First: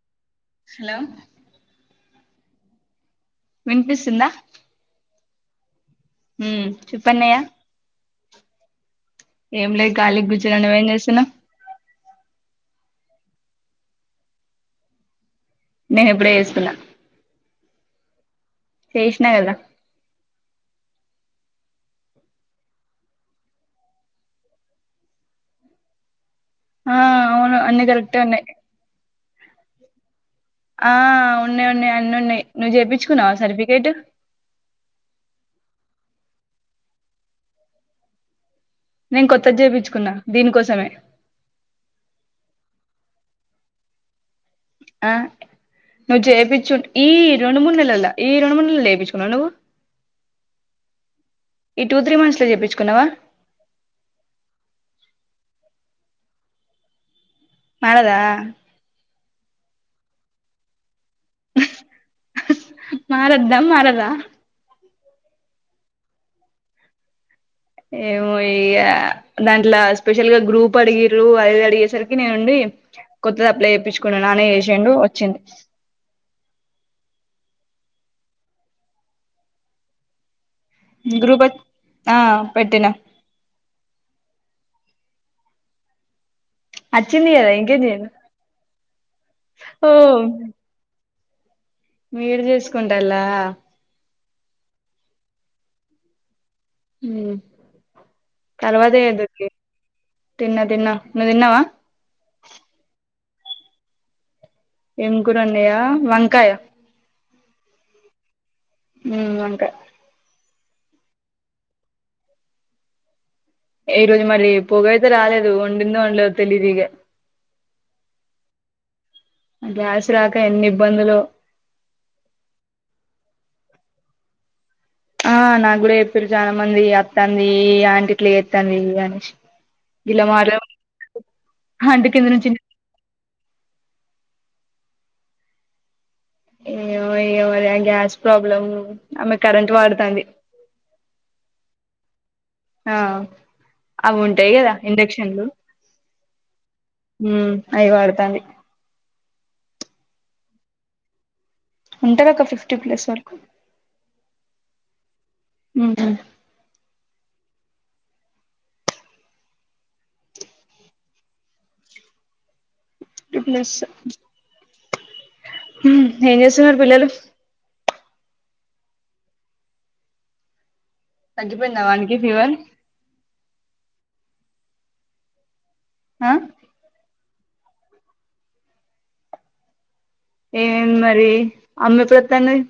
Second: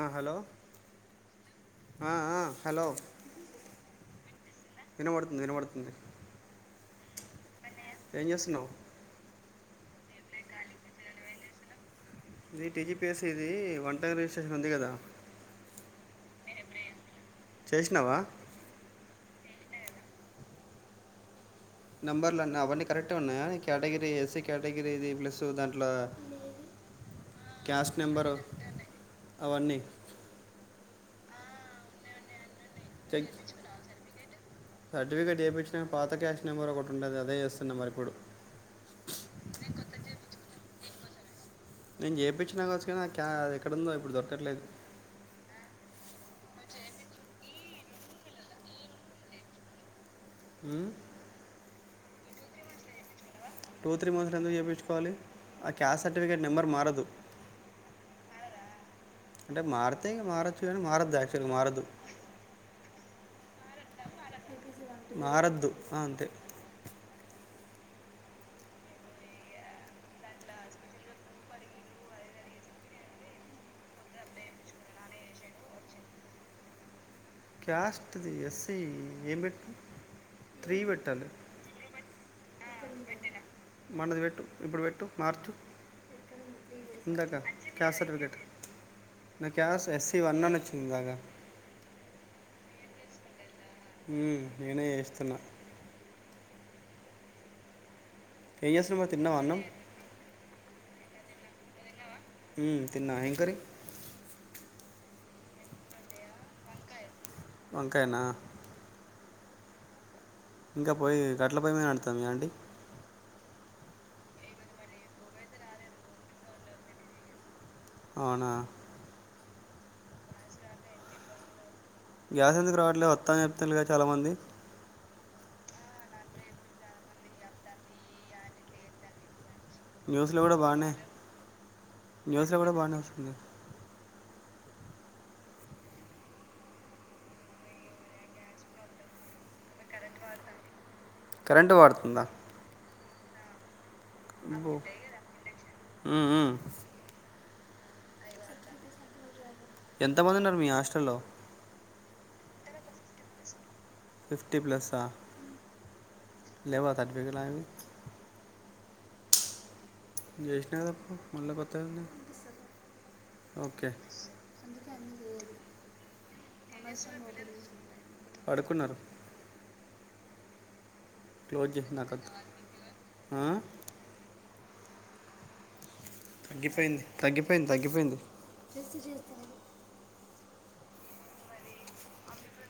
ఆ hello hello ఆ ఆ హలో వినిపిస్తుందా వినబడుతుంది వినబడుతుంది హ్మ్ చెప్ అన్నయ్య ఏం చేస్తున్నావ్ ఏం లే ఖళీగ్ కూర్చున్న నువేం ఏం చేస్తున్నావ్ ఇది టీజీపిఎస్ ఇది వంటగ రిజిస్ట్రేషన్ ఉంది కదా నేను ఇప్పుడే ఎసుకున్నా చేేసినవా చేసినా కదా నెంబర్లు అన్న అవన్నీ కరెక్టే ఉన్నాయా కేటగిరీ ఎస్సీ కేటగిరీ ఇది ప్లస్ దాంట్లో ఆ అవును అన్ని క్యాస్ట్ కరెక్ట్ ఎ నెంబరు ఉన్నాయ్ అవన్నీ ఆ ఉన్నాయి ఉన్నాయి అన్ని ఉన్నాయి నువ్వు చెక్ చేపించుకున్నావా సర్టిఫికేట్ సర్టిఫికేట్ చేపించిన పాత క్యాష్ నెంబర్ ఒకటి ఉండది అదే చేస్తున్న మరి ఇప్పుడు నేను కొత్తది చేపించుకున్నా దీనికోసమే నేను చేపించిన కావచ్చు కానీ క్య ఎక్కడున్దో ఇప్పుడు దొరకట్లేదు ఆ నువ్వు చేపించ్చు ఈ రెండు మూడు నెలల్లో ఈ రెండు మూడు నెలలు చేపించుకున్నావా నువ్వు హ్మ్ ఈ టూ త్రీ మంత్స్ లో చేపించుకున్నావా టూ త్రీ మంత్స్లో మంత్స్లా ఎందుకు చేపించుకోవాలి ఆ క్యాస్ట్ సర్టిఫికేట్ నెంబర్ మారదు మారదా అంటే మారుతే ఇగ మారచ్చు గానీ మారద్దు యాక్చువల్గా మారదు మారద్దా మారదా మారద్దు ఆ అంతే ఏమో ఇగ దాంట్లో స్పెషల్ గా గ్రూప్ అడిగిరు అది ఇది అడిగేసరికి నేనుండి కొత్త తప్పులే చేప్పించుకున్నా నానే వసేండు వచ్చింది క్యాస్ట్ది ఎస్సఐ ఏం పెట్ గ్రూప్ ఆ పెట్టిన మనది పెట్టు ఇప్పుడు పెట్టు మార్చు అచ్చింది కద ఇంకేమి చేయను నాకు కేసు ఎస్ సి ఒన్ అని వచ్చింది మీడు చేసుకుంటలా హ్మ్మ్ నేనే చేస్తున్నా హ్మ్మ్ ఏం చేస్తున్నావూ తిన్నావ అన్నం తిన్న తిన్నా నువ్వు తిన్నవా హ్మ్మ్ తిన్న ఏమి కర్రీ ఏంగురున్నాయా వంకాయ వంకాయనా హ్మ్మ్ వంకాయ ఇంకా పోయి గట్టల పోయి మీము అడతాం అండి ఈ రోజు మళ్ళీ పొగ అయితే రాలేదు వండింద వండలేదు తెలీదిగ అవునా గ్యాసు రాక ఎన్ని ఇబ్బందులో గ్యాస్ ఎందుకు రావట్లేదు వత్తా అని చెప్పతునట్గా చాలా మంది ఆ నాకు కూడా చెప్పారు చాలా మంది అత్తంది ఆంటిట్లో ఎస్తుంది అనేసి ఇలా న్యూస్ లో మాట్లా కూడా బానే అంటి కింద నుంచి న్యూస్ లో కూడా బానే వస్తుంది ఏయ్యో ఏయ్యో అద గ్యాస్ ప్రాబ్లమ్ ఆమె కరెంట్ వాడుతాంది కరెంటు వాడుతుందా ఆ అవి ఉంటాయి కదా అబ్బో. ఇండక్షన్లు మ్మ్, మ్మ్. అఐ వడుతాంది ఎంతమంది ఉన్నారు మీ హాస్టల్లో ఉంటారు ఓక్క ఫిఫ్టీ ప్లేస్ వరకు ఫిఫ్టీ ప్లస్ ఆ ఉ లేవా సర్టిఫికెట్లావి జేసిన కదాప్ప మళ్ళ కొత్తవి ఫిఫ్టీ ప్లస్ ఓకే ఏం చేస్తున్నారు పిల్లలు పడుకున్నారు క్లోజ్ తగ్గిపోయిందా పోయిందా చేసి నాకు వానికి వద్దు. ఫీవర్ ఆ? ఆ తగ్గిపోయింది తగ్గిపోయింది తగ్గిపోయింది ఏమ్మ్ మరి అమ్మ ఎప్పుడు వస్తా అన్నది